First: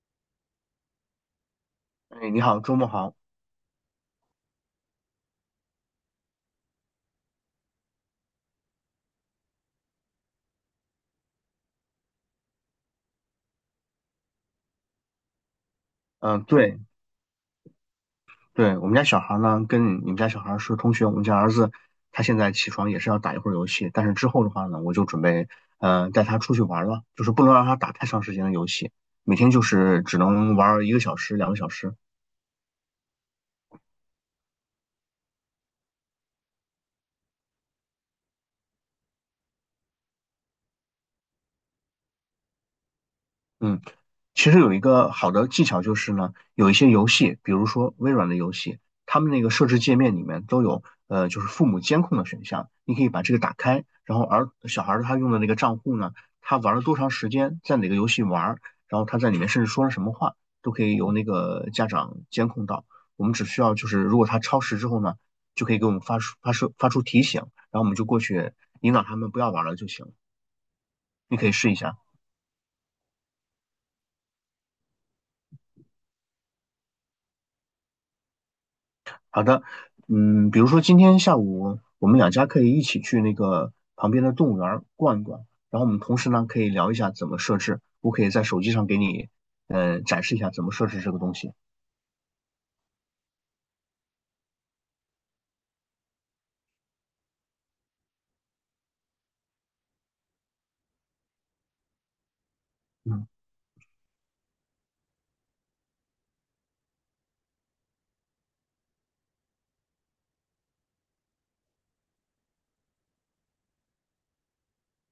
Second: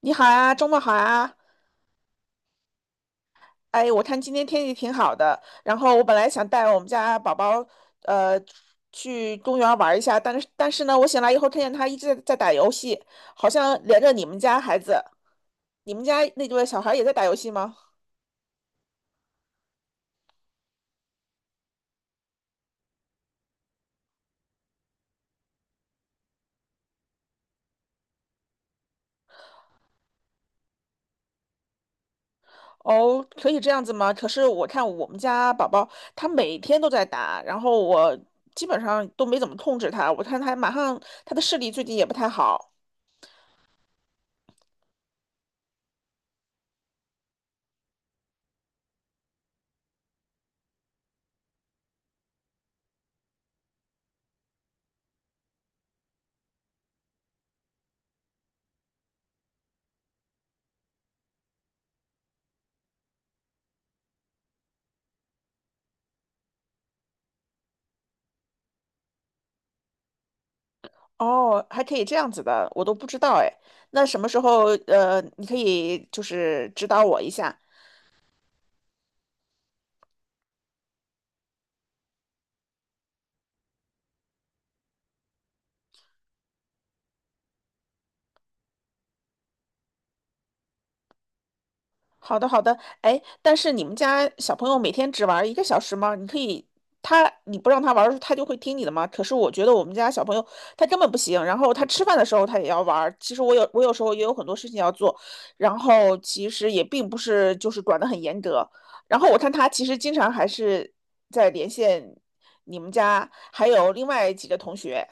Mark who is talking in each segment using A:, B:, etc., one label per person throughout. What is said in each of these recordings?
A: 你好啊，周末好啊！
B: 哎，你好，周末好。
A: 哎，我看今天天气挺好的，然后我本来想带我们家宝宝，呃，去公园玩一下，但是呢，我醒来以后看见他一直在打游戏，好像连着你们家孩子，你们家
B: 嗯，
A: 那对
B: 对
A: 小孩也在打游戏吗？
B: 对，我们家小孩呢，跟你们家小孩是同学。我们家儿子他现在起床也是要打一会儿游戏，但是之后的话呢，我就准备带他出去玩了，就是不能让他打太长时间的游戏，每天就是只能玩儿1个小时、两个小时。
A: 哦，可以这样子吗？可是我看我们家宝宝他每天都在打，然后我基本上都没怎么控制他，我看他马上他的视力最近也不太好。
B: 嗯。其实有一个好的技巧就是呢，有一些游戏，比如说微软的游戏，他们那个设置界面里面都有就是父母监控的选项。你可以把这个打开，然后小孩儿他用的那个账户呢，他玩了多长时间，在哪个游戏玩，然后他在里面甚至说了什么话，都可以由那个家长监控到。我们只需要就是如果他超时之后呢，就可以给我们发出提醒，然后我们就过去引导他们不要玩了就行了。你可以
A: 哦，
B: 试一
A: 还可
B: 下。
A: 以这样子的，我都不知道哎。那什么时候你可以就是指导我一下？
B: 好的。嗯，比如说今天下午我们两家可以一起去那个旁边的动物园儿逛一逛，然后我们同时呢可以聊一下怎么设置，我可以在手机上给你展示一下怎么设置这个东西。
A: 好的，好的。哎，但是你们家小朋友每天只玩一个小时吗？你可以，他你不让他玩儿，他就会听你的吗？可是我觉得我们家小朋友他根本不行，然后他吃饭的时候他也要玩儿，
B: 嗯，
A: 其实我有时候也有很多事情要做，然后其实也并不是就是管得很严格。然后我看他其实经常还是在连线你们家还有另外几个同学。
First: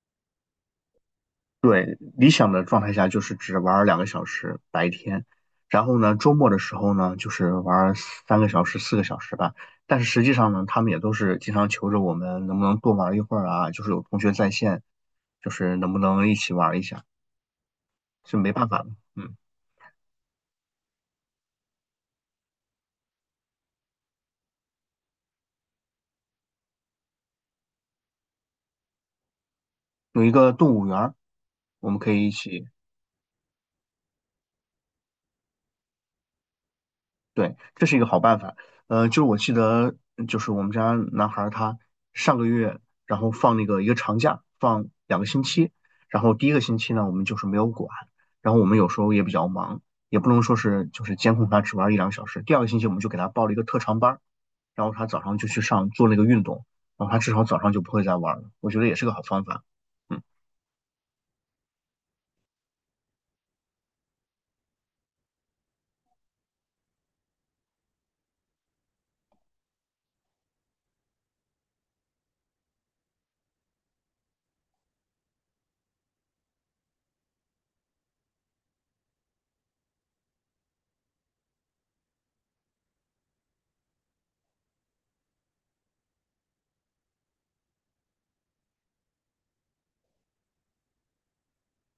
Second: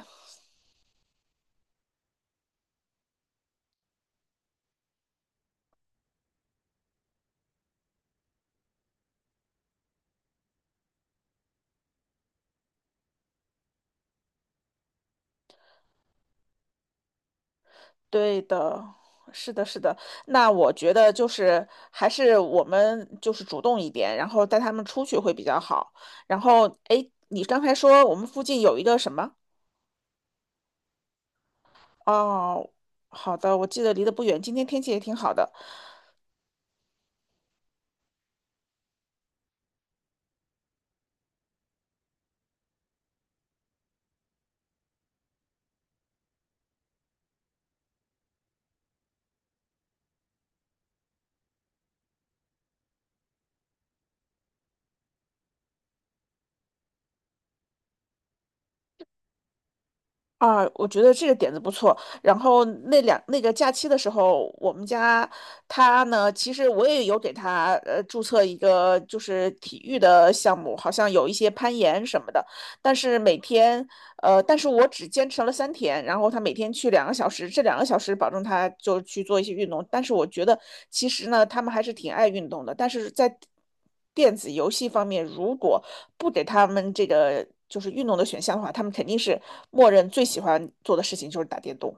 B: 对，理想的状态下就是只玩儿两个小时白天，然后呢周末的时候呢就是玩儿三个小时、4个小时吧。但是实际上呢，他们也都是经常求着我们能不能多玩一会儿啊，就是有同学在线，就是能不能一起玩一下，是
A: 对
B: 没办法
A: 的，
B: 的。嗯。
A: 是的，是的。那我觉得就是还是我们就是主动一点，然后带他们出去会比较好。然后，哎，你刚才说我们附近有一个什么？
B: 有一个动物园儿，我们可以一起。
A: 哦，好的，我记得离得不远，今天天气也挺好的。
B: 对，这是一个好办法。就是我记得，就是我们家男孩儿他上个月，然后放那个一个长假，放2个星期，然后第一个星期呢，我们就是没有管，然后我们有时候也比较忙，也不能说是就是监控他只玩一两小时。第二个星期我们就给他报了一个特长班儿，然后他早上就去上做那个运动，然后他至少早上就不会再玩了。我觉得也是个好方法。嗯。
A: 啊，我觉得这个点子不错。然后那个假期的时候，我们家他呢，其实我也有给他注册一个就是体育的项目，好像有一些攀岩什么的。但是每天但是我只坚持了三天，然后他每天去两个小时，这两个小时保证他就去做一些运动。但是我觉得其实呢，他们还是挺爱运动的，但是在电子游戏方面，如果不给他们这个就是运动的选项的话，他们肯定是默认最喜欢做的事情就是打电动。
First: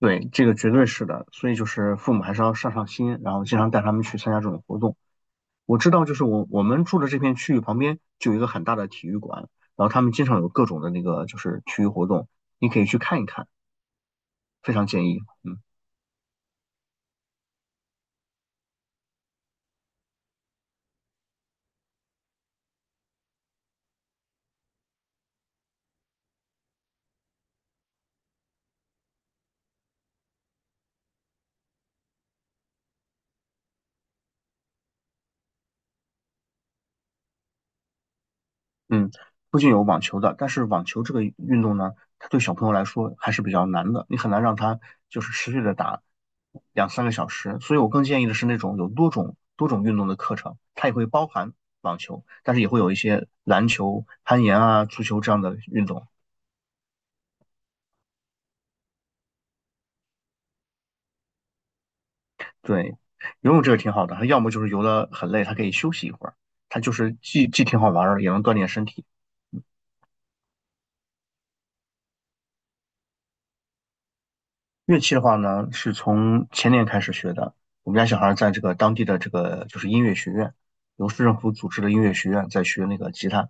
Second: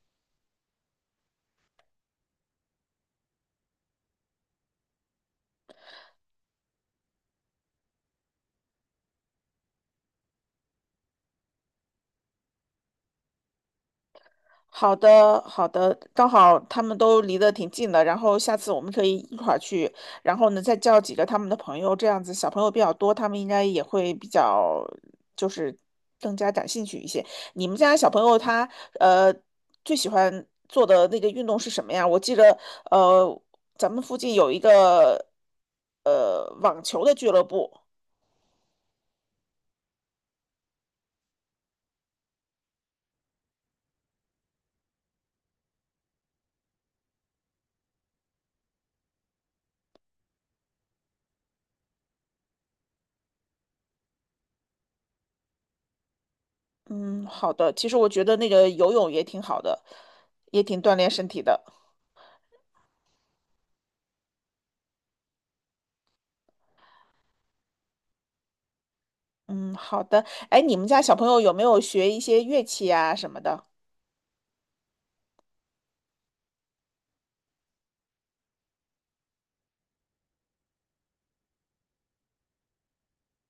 B: 对，这个绝对是的，所以就是父母还是要上上心，然后经常带他们去参加这种活动。我知道，就是我们住的这片区域旁边就有一个很大的体育馆，然后他们经常有各种的那个就是体育活动，你可以去看一看，非常
A: 好
B: 建议。
A: 的，
B: 嗯。
A: 好的，刚好他们都离得挺近的，然后下次我们可以一块儿去，然后呢再叫几个他们的朋友，这样子小朋友比较多，他们应该也会比较就是更加感兴趣一些。你们家小朋友他呃最喜欢做的那个运动是什么呀？我记得呃咱们附近有一个网球的俱乐部，
B: 嗯，不仅有网球的，但是网球这个运动呢，它对小朋友来说还是比较难的，你很难让他就是持续的打2、3个小时。所以我更建议的是那种有多种运动的课程，它也会包含网球，但是也会有一些篮球、攀岩啊、足球这样的运动。
A: 嗯，好的，其实我觉得那个游泳也挺好的，也挺锻炼身体的。
B: 对，游泳这个挺好的，它要么就是游得很累，他可以休息一会儿，它就是既挺好玩儿的，也能锻炼身体。
A: 嗯，好的。哎，你们家小朋友有没有学一些乐器啊什么的？
B: 乐器的话呢，是从前年开始学的。我们家小孩在这个当地的这个就是音乐学院，由市政府组织的音乐学院在学那个吉他。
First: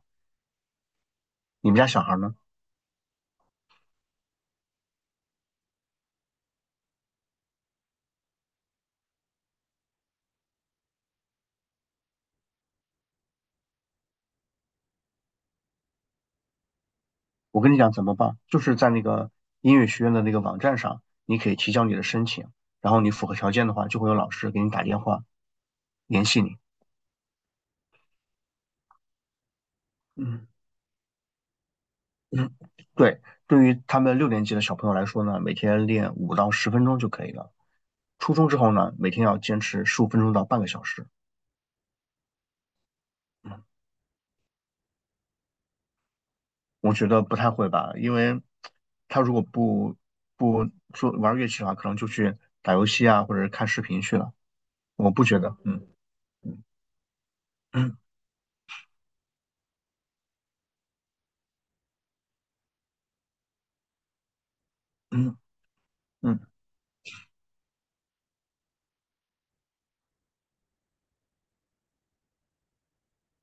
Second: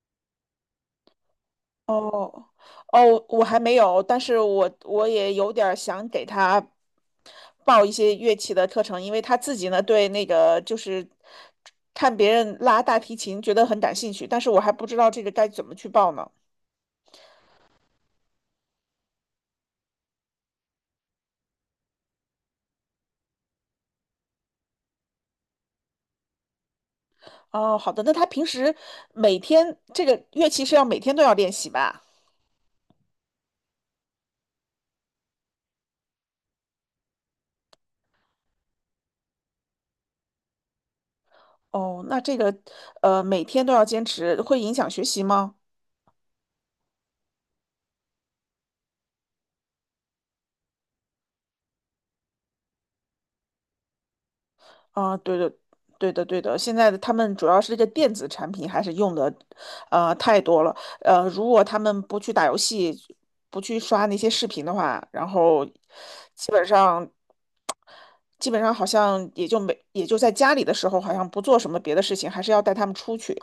B: 你们家小孩呢？
A: 哦，哦，我还没有，但是我也有点儿想给他报一些乐器的课程，因为他自己呢对那个就是看别人拉大提琴觉得很感兴趣，但是我还不知道这个该怎么去报呢。
B: 我跟你讲怎么办，就是在那个音乐学院的那个网站上，你可以提交你的申请，然后你符合条件的话，就会有老师给你打电话联系你。
A: 哦，好的，那他平时每天这个
B: 嗯
A: 乐器是要每天都要练习吧？
B: 嗯，对，对于他们6年级的小朋友来说呢，每天练5到10分钟就可以了。初中之后呢，每天要坚持15分钟到半个小时。
A: 哦，那这个每天都要坚持，会影响学习吗？
B: 我觉得不太会吧，因为他如果不玩乐器的话，可能就去打游戏啊，或者是看视频去了。我
A: 啊，
B: 不
A: 对
B: 觉
A: 的，
B: 得，嗯
A: 对的，对的。
B: 嗯
A: 现在的他们主要是这个
B: 嗯
A: 电子产品还是用的，太多了。如果他们不去打游戏，不去刷那些视频的话，然
B: 嗯
A: 后
B: 嗯。
A: 基本上，基本上好像也就没，也就在家里的时候，好像不做什么别的事情，还是要带他们出去。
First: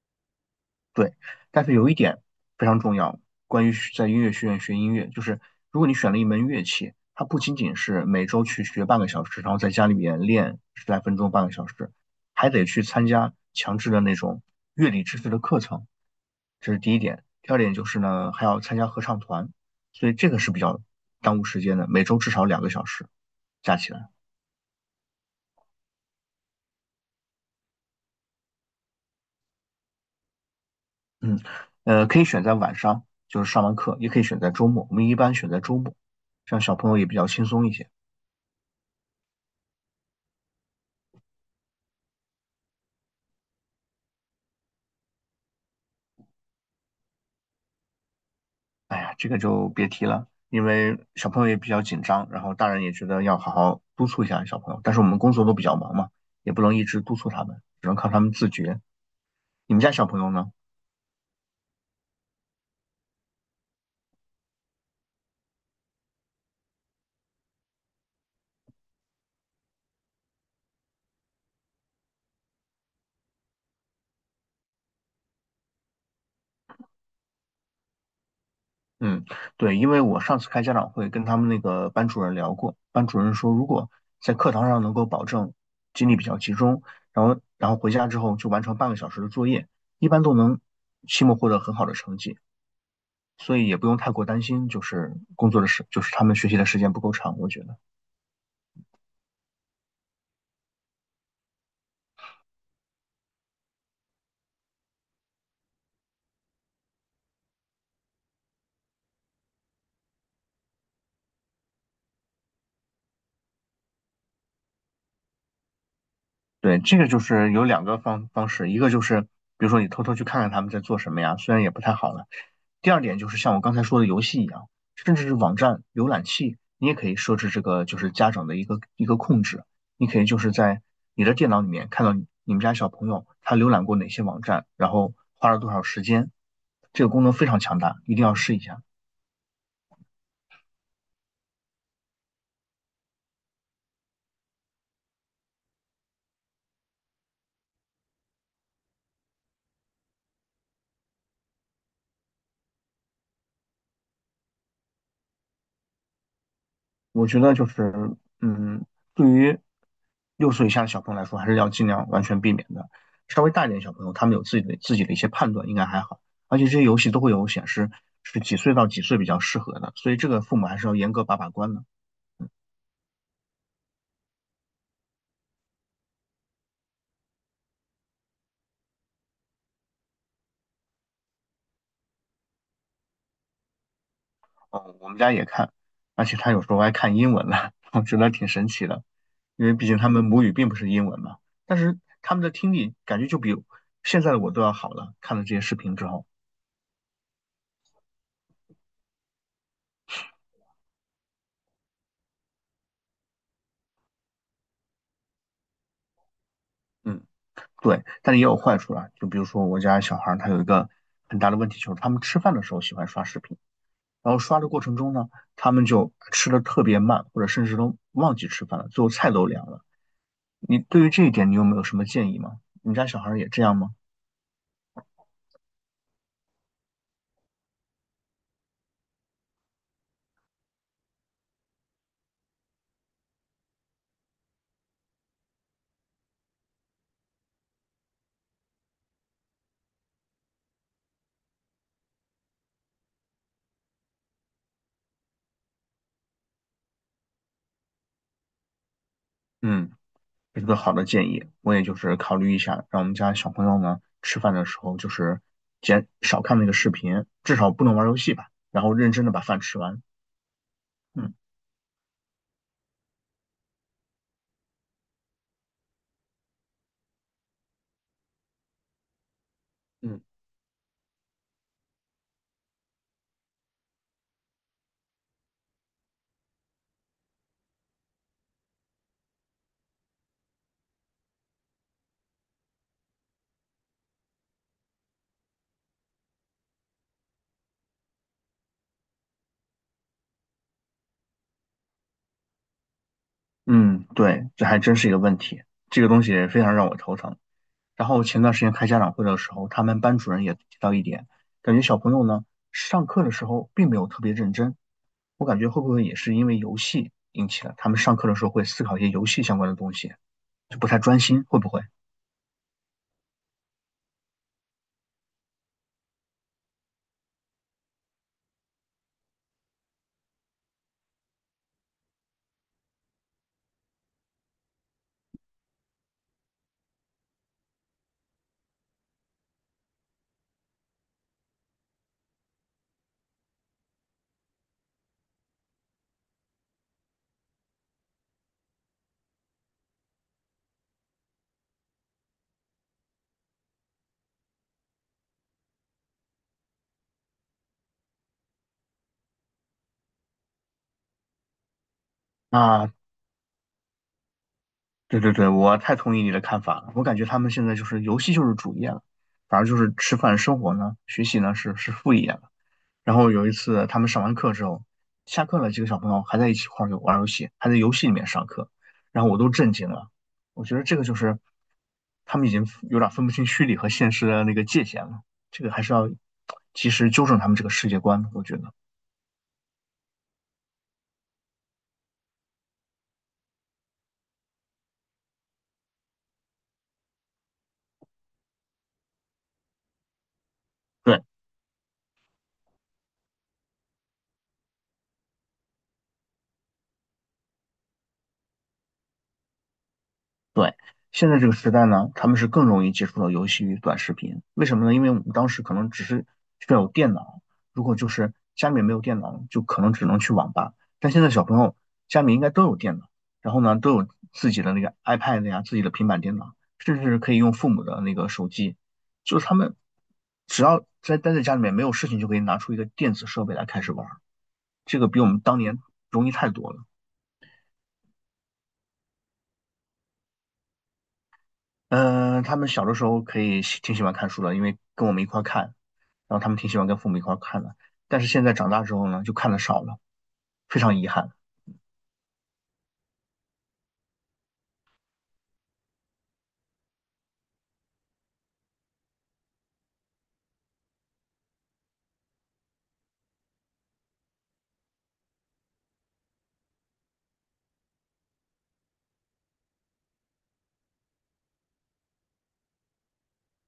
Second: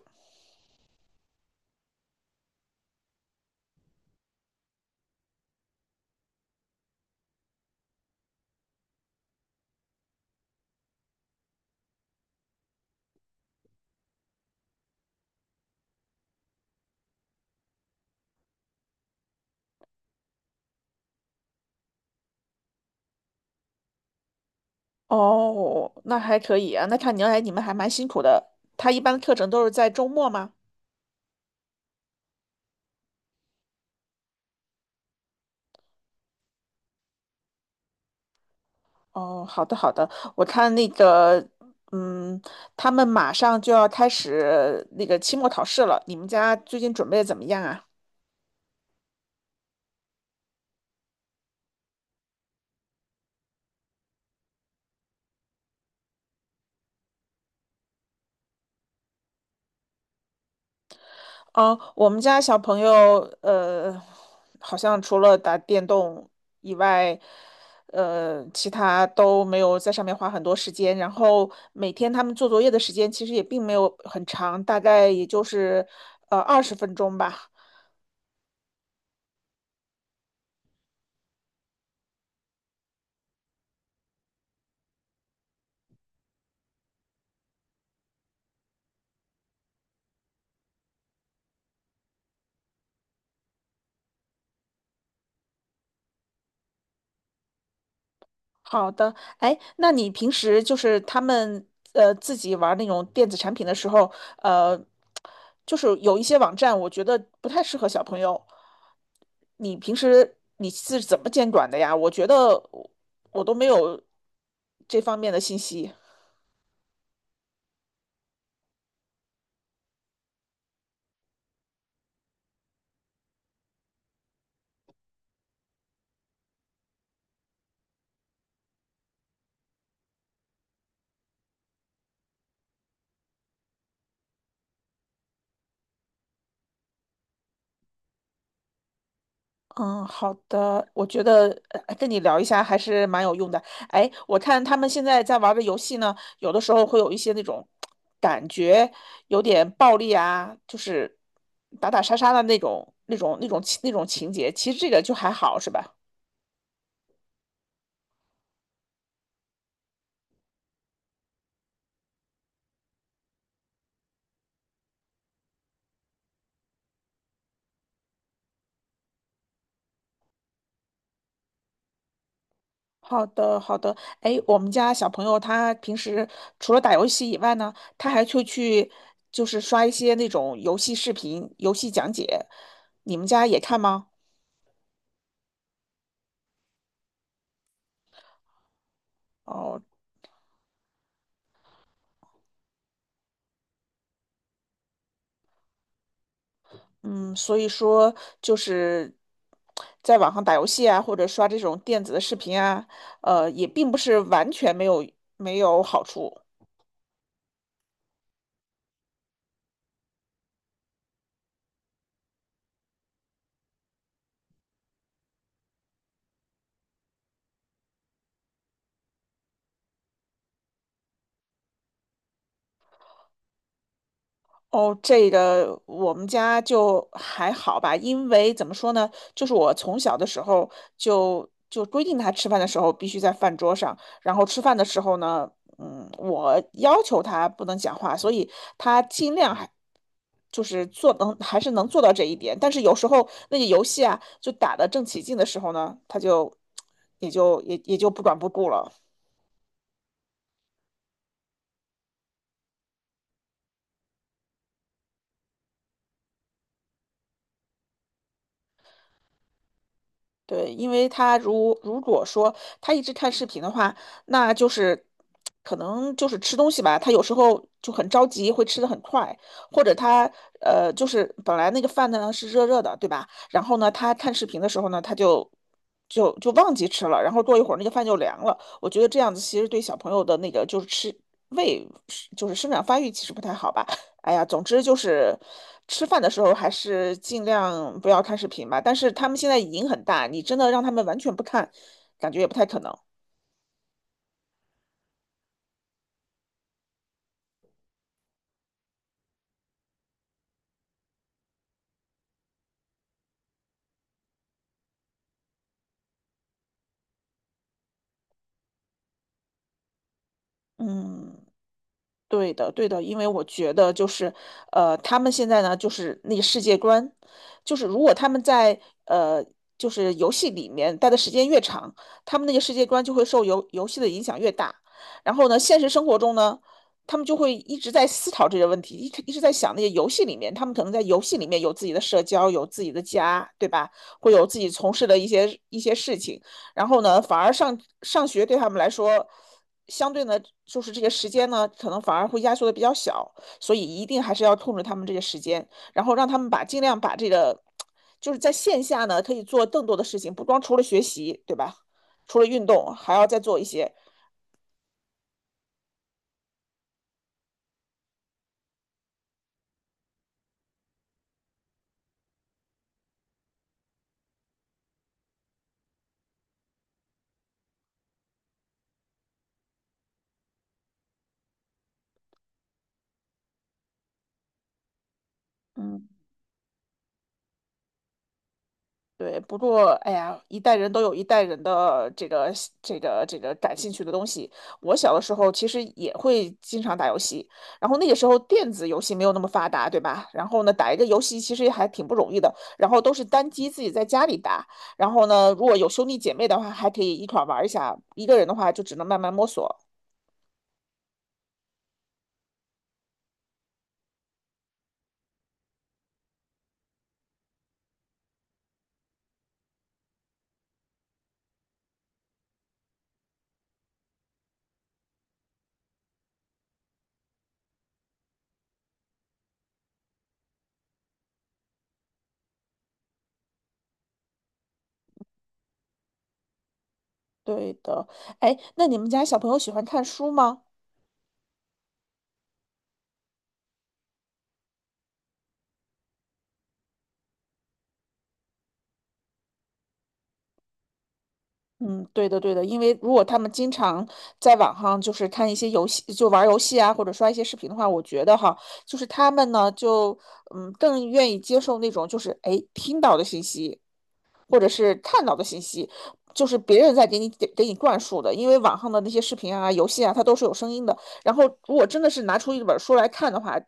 B: 对，但是有一点非常重要，关于在音乐学院学音乐，就是如果你选了一门乐器，它不仅仅是每周去学半个小时，然后在家里面练十来分钟、半个小时，还得去参加强制的那种乐理知识的课程，这是第一点。第二点就是呢，还要参加合唱团，所以这个是比较耽误时间的，每周至少两个小时加起来。
A: 哦，那还可以啊。那看你来你们还蛮辛苦的。他一般课程都是在周末吗？
B: 嗯，呃，可以选在晚上，就是上完课，也可以选在周末，我们一般选在周末，这样小朋友也比较轻松一些。
A: 哦，好的好的，我看那个，嗯，他们马上就要开始那个期末考试了，你们家最近准备的怎么样啊？
B: 哎呀，这个就别提了，因为小朋友也比较紧张，然后大人也觉得要好好督促一下小朋友，但是我们工作都比较忙嘛，也不能一直督促他们，只能靠他们自觉。你们家小朋友呢？
A: 嗯，我们家小朋友，呃，好像除了打电动以外，其他都没有在上面花很多时间。然后每天他们做作业的时间其实也并没有很长，大概也就是20分钟吧。
B: 嗯，对，因为我上次开家长会跟他们那个班主任聊过，班主任说如果在课堂上能够保证精力比较集中，然后回家之后就完成半个小时的作业，一般都能期末获得很好的成绩，所以也不用太过担心，就是工作的时，就是他们学习的时间不够长，我觉得。
A: 好的，哎，那你平时就是他们自己玩那种电子产品的时候，呃，就是有一些网站，我觉得不太适合小朋友。你平时你是怎么监管的呀？我觉得我我都没有这方面的信息。
B: 对，这个就是有两个方式，一个就是比如说你偷偷去看看他们在做什么呀，虽然也不太好了。第二点就是像我刚才说的游戏一样，甚至是网站浏览器，你也可以设置这个就是家长的一个控制，你可以就是在你的电脑里面看到你们家小朋友他浏览过哪些网站，然后花了多少时间。这个功能非常强大，一定要试一下。
A: 嗯，好的，我觉得跟你聊一下还是蛮有用的。哎，我看他们现在在玩的游戏呢，有的时候会有一些那种感觉有点暴力啊，就是打打杀杀的那种、那种情节。其实这个就还好，是吧？
B: 我觉得就是，嗯，对于6岁以下的小朋友来说，还是要尽量完全避免的。稍微大一点的小朋友，他们有自己的一些判断，应该还好。而且这些游戏都会有显示是几岁到几岁比较适合的，所以这个父母还是要严格把关的。
A: 好的，好的。哎，我们家小朋友他平时除了打游戏以外呢，他还会去就是刷一些那种游戏视频、游戏讲解。你们家也看吗？
B: 哦，我们家也看，而且他有时候还看英文的，我觉得挺神奇的，因为
A: 哦，
B: 毕竟他们母语并不是英文嘛。但是他们的听力感觉就比现在的我都要好了，看了这些视频之后。
A: 嗯，所以说就是在网上打游戏啊，或者刷这种电子的视频啊，也并不是完全没有好处。
B: 嗯。对，但是也有坏处啦。就比如说我家小孩儿他有一个很大的问题，就是他们吃饭的时候喜欢刷视频，然后刷的过程中呢，他们就吃的特别慢，或者甚至都忘记吃饭了，最后菜都凉了。你对于这一点，你有没有什么建议吗？你们家小孩儿也这样吗？
A: 哦，这个我们家就还好吧，因为怎么说呢，就是我从小的时候就规定他吃饭的时候必须在饭桌上，然后吃饭的时候呢，嗯，我要求他不能讲话，所以他尽量还就是做能还是能做到这一点，但是有时候那个游戏啊，就打得正起劲的时候呢，他就也就也也就不管不顾了。
B: 嗯，这是个好的建议，我也就是考虑一下，让我们家小朋友呢吃饭的时候就是减少看那个视频，至少不能玩游戏吧，然后认真的把饭吃完。
A: 对，因为
B: 嗯。
A: 他如果说他一直看视频的话，那就是可能就是吃东西吧，他有时候就很着急，会吃的很快，或者
B: 嗯，
A: 他就是本来那个饭呢是热热的，对吧？然后呢，他看视频的时候呢，他就忘记吃了，然后过一会儿那个饭就凉了。我觉得这样子其实对小朋友的那个就是吃胃就是生长发育其实不太好吧。哎呀，总之就是吃饭的时候还是尽量不要看视频吧。但是他们现在瘾很大，你真的让他们完全不看，感觉也不太可能。
B: 嗯，对，这还真是一个问题，这个东西非常让我头疼。然后前段时间开家长会的时候，他们班主任也提到一点，感觉小朋友呢上课的时候并没有特别认真。我感觉会不会也是因为游戏引起了他们上课的时候会思考一些游戏相关的东西，就不太专
A: 嗯。
B: 心，会不会？
A: 对的，对的，因为我觉得就是，他们现在呢，就是那个世界观，就是如果他们在呃，就是游戏里面待的时间越长，他们那个世界观就会受游戏的影响越大。然后呢，现实生活中呢，他们就会一直在思考这些问题，一直在想那些游戏里面，他们可能在游戏里面有自己的社交，有自己的家，对吧？会有自己从事的一些事情。然后呢，反而上学对他们来说。相对呢，就是这个时间呢，可能反而会压缩的比较小，所以一定还是要控制他们这个时间，然后让他们把尽量把这个，就是在线下呢可以做更多的事情，不光除了学习，对吧？除了运动，
B: 啊，
A: 还要再做一些。
B: 对对对，我太同意你的看法了。我感觉他们现在就是游戏就是主业了，反而就是吃饭、生活呢、学习呢是副业了。然后有一次他们上完课之后，下课了，几个小朋友还在一起玩游戏，还在游戏里面上课，然后我都震惊了。我觉得这个就是他们已经有点分不清虚拟和现实的那个界限了，这个还是
A: 嗯，
B: 要及时纠正他们这个世界观，我觉得。
A: 对，不过，哎呀，一代人都有一代人的这个这个感兴趣的东西。我小的时候其实也会经常打游戏，然后那个时候电子游戏没有那么发达，对吧？然后呢，打一个游
B: 对。
A: 戏其实也还挺不容易的，然后都是单机自己在家里打。然后呢，如果有兄弟姐妹的话，还可以一块儿玩一下；一个人的话，就只能慢慢摸索。
B: 对，现在这个时代呢，他们是更容易接触到游戏与短视频。为什么呢？因为我们当时可能只是需要有电脑，如果就是家里面没有电脑，就可能只能去网吧。但现在小朋友家里应该都有电脑，然后呢都有自己的那个 iPad 呀、自己的平板电脑，甚至可以用父母的那个手机。就是他们只要待在家里面没有事情，就可以拿出一个电子设备来开始玩儿，这个比我们当年容易太多了。
A: 对的，哎，那你们家小朋友喜欢看书吗？
B: 嗯、他们小的时候可以喜挺喜欢看书的，因为跟我们一块儿看，然后他们挺喜欢跟父母一块儿看的。但是现在长大之后呢，就看的少了，非常遗憾。
A: 嗯，对的，对的。因为如果他们经常在网上就是看一些游戏，就玩儿游戏啊，或者刷一些视频的话，我觉得哈，就是他们呢，就更愿意接受那种就是哎听到的信息，或者是看到的信息，就是别人在给你灌输的，因为网上的那些视频啊、游戏啊，它都是有声音的。然后如果真的是拿出一本书来看的话，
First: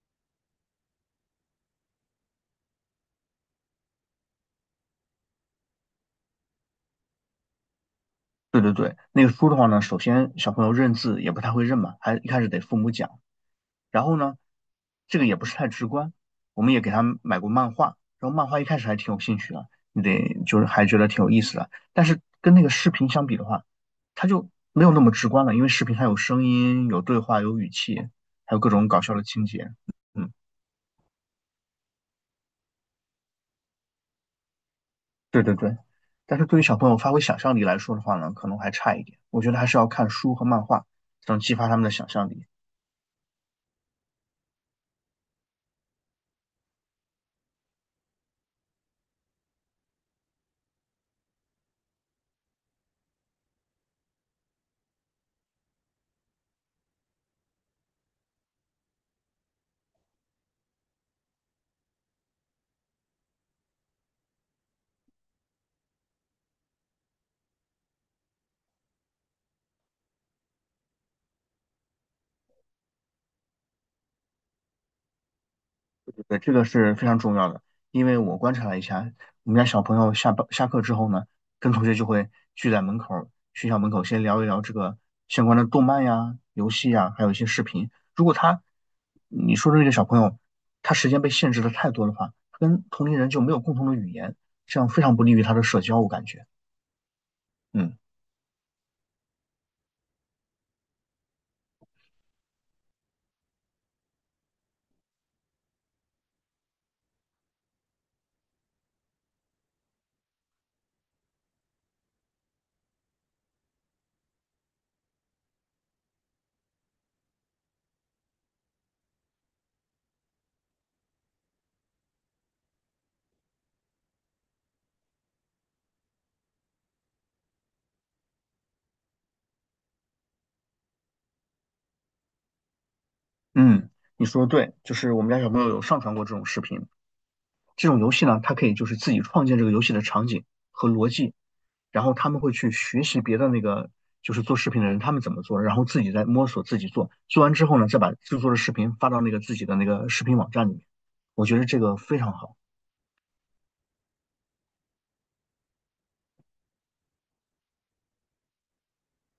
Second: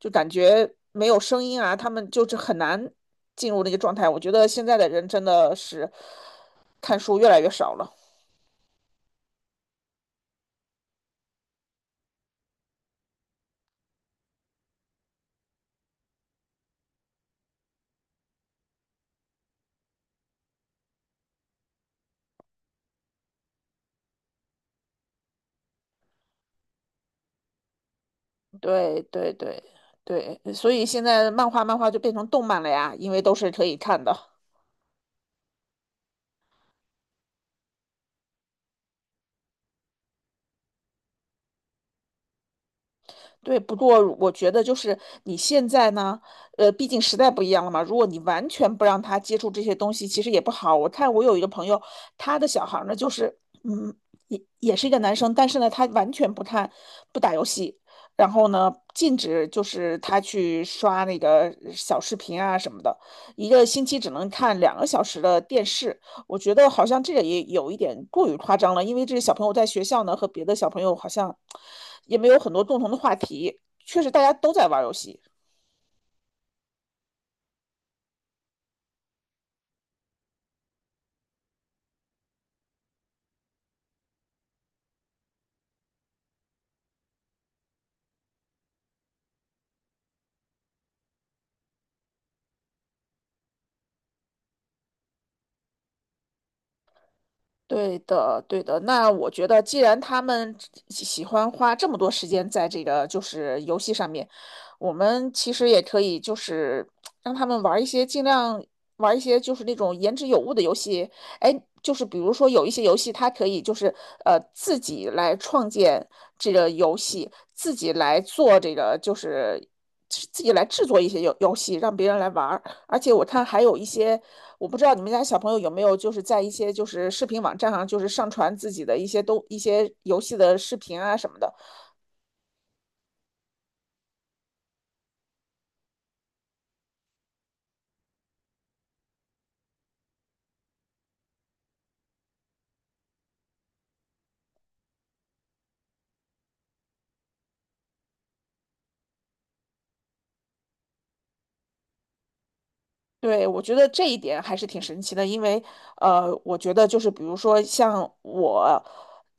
A: 就感觉没有声音啊，他们就是很难进入那个状态。我觉得现在的人真的是看书越来越少了。
B: 对对对，那个书的话呢，首先小朋友认字也不太会认嘛，还一开始得父母讲。然后呢，这个也不是太直观，我们也给他买过漫画，然后漫画一开始还挺有兴趣的，你得就是还觉得挺有意思的，但是跟那个视频相比的话，它就没有那么直观了，因为视频它有声音、有对话、有语气，还有各种搞
A: 对
B: 笑的
A: 对
B: 情
A: 对
B: 节。嗯，
A: 对，所以现在漫画就变成动漫了呀，因为都是可以看的。
B: 对对对。但是对于小朋友发挥想象力来说的话呢，可能还差一点。我觉得还是要看书和漫画，才能激发他们的想象力。
A: 对，不过我觉得就是你现在呢，毕竟时代不一样了嘛。如果你完全不让他接触这些东西，其实也不好。我看我有一个朋友，他的小孩儿呢，就是嗯，也是一个男生，但是呢，他完全不看不打游戏。然后呢，禁止就是他去刷那个小视频啊什么的，1个星期只能看2个小时的电视。我觉得好像这个也有一点过于夸张了，因为这个小朋友在学校呢和别的小朋友好像也没有很多共同的话题。确实，大家都在玩游戏。
B: 对，这个是非常重要的，因为我观察了一下，我们家小朋友下班下课之后呢，跟同学就会聚在门口儿学校门口先聊一聊这个相关的动漫呀、游戏呀，还有一些视频。如果他，你说的这个小朋友，他时间被限制的太多的话，他跟同龄人就没有共同的语言，这样非常不利于他的社交，我感觉。嗯
A: 对的，对的。那我觉得，既然他们喜欢花这么多时间在这个就是游戏上面，我们其实也可以就是让他们玩一些尽量玩一些就是那种言之有物的游戏。哎，就是比如说有一些游戏，它可以就是自己来创建这个游戏，自己来做这个就是自己来制作一些游戏，让别人来玩儿。而且我看还有一些，我不知道你们家小朋友有没有，就是在一些就是视频网站上，就是上传自己的一些游戏的视频啊什么的。
B: 嗯，你说的对，就是我们家小朋友有上传过这种视频。这种游戏呢，它可以就是自己创建这个游戏的场景和逻辑，然后他们会去学习别的那个就是做视频的人他们怎么做，然后自己再摸索自己做，做完之后呢，再把制作的视频发到那个自己的那个视频网站里面。我觉得这个非常好。
A: 对，我觉得这一点还是挺神奇的，因为我觉得就是比如说像我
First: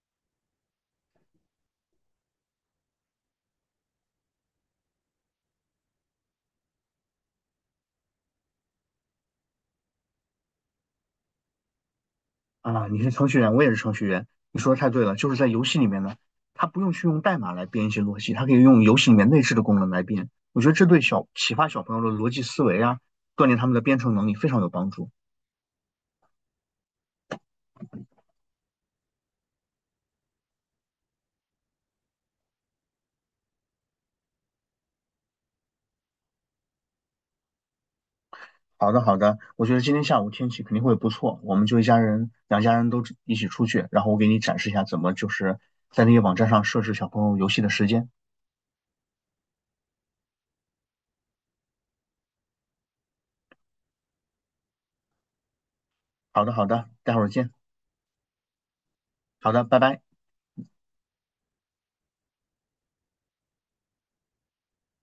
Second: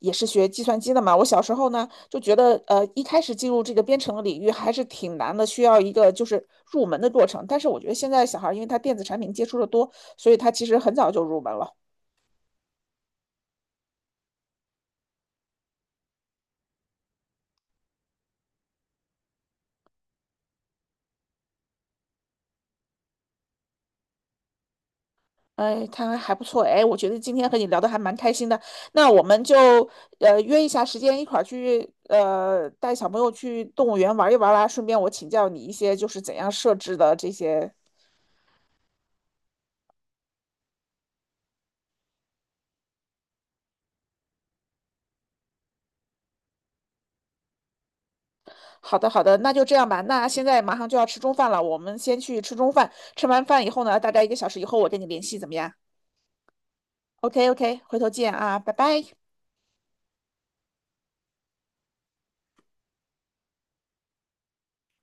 A: 也是学计算机的嘛，我小时候呢就觉得一开始进入这个编程的领域还是挺难的，需要一个就是入门的过程。但是我觉得现在小孩儿因为他电子产品接触的多，所以他其实很早就入门了。
B: 啊！你是程序员，我也是程序员，你说的太对了，就是在游戏里面呢，他不用去用代码来编一些逻辑，他可以用游戏里面内置的功能来编。我觉得这对小启发小朋友的逻辑思维啊，锻炼他们的编程能力非常有帮助。
A: 哎，他还不错哎，我觉得今天和你聊的还蛮开心的。那我们就约一下时间，一块儿去带小朋友去动物园玩一玩啦。顺便我请教你一些就是怎样设置的这些。
B: 好的，好的，我觉得今天下午天气肯定会不错，我们就一家人，两家人都一起出去，然后我给你展示一下怎么就是在那个网站上设置小朋友游戏的时间。
A: 好的，好的，那就这样吧。那现在马上就要吃中饭了，我们先去吃中饭。吃完饭以后呢，大概1个小时以后我跟你联系，怎么样
B: 好的，好的，待会儿
A: ？OK
B: 见。
A: OK,回头见啊，拜拜。
B: 好的，拜拜。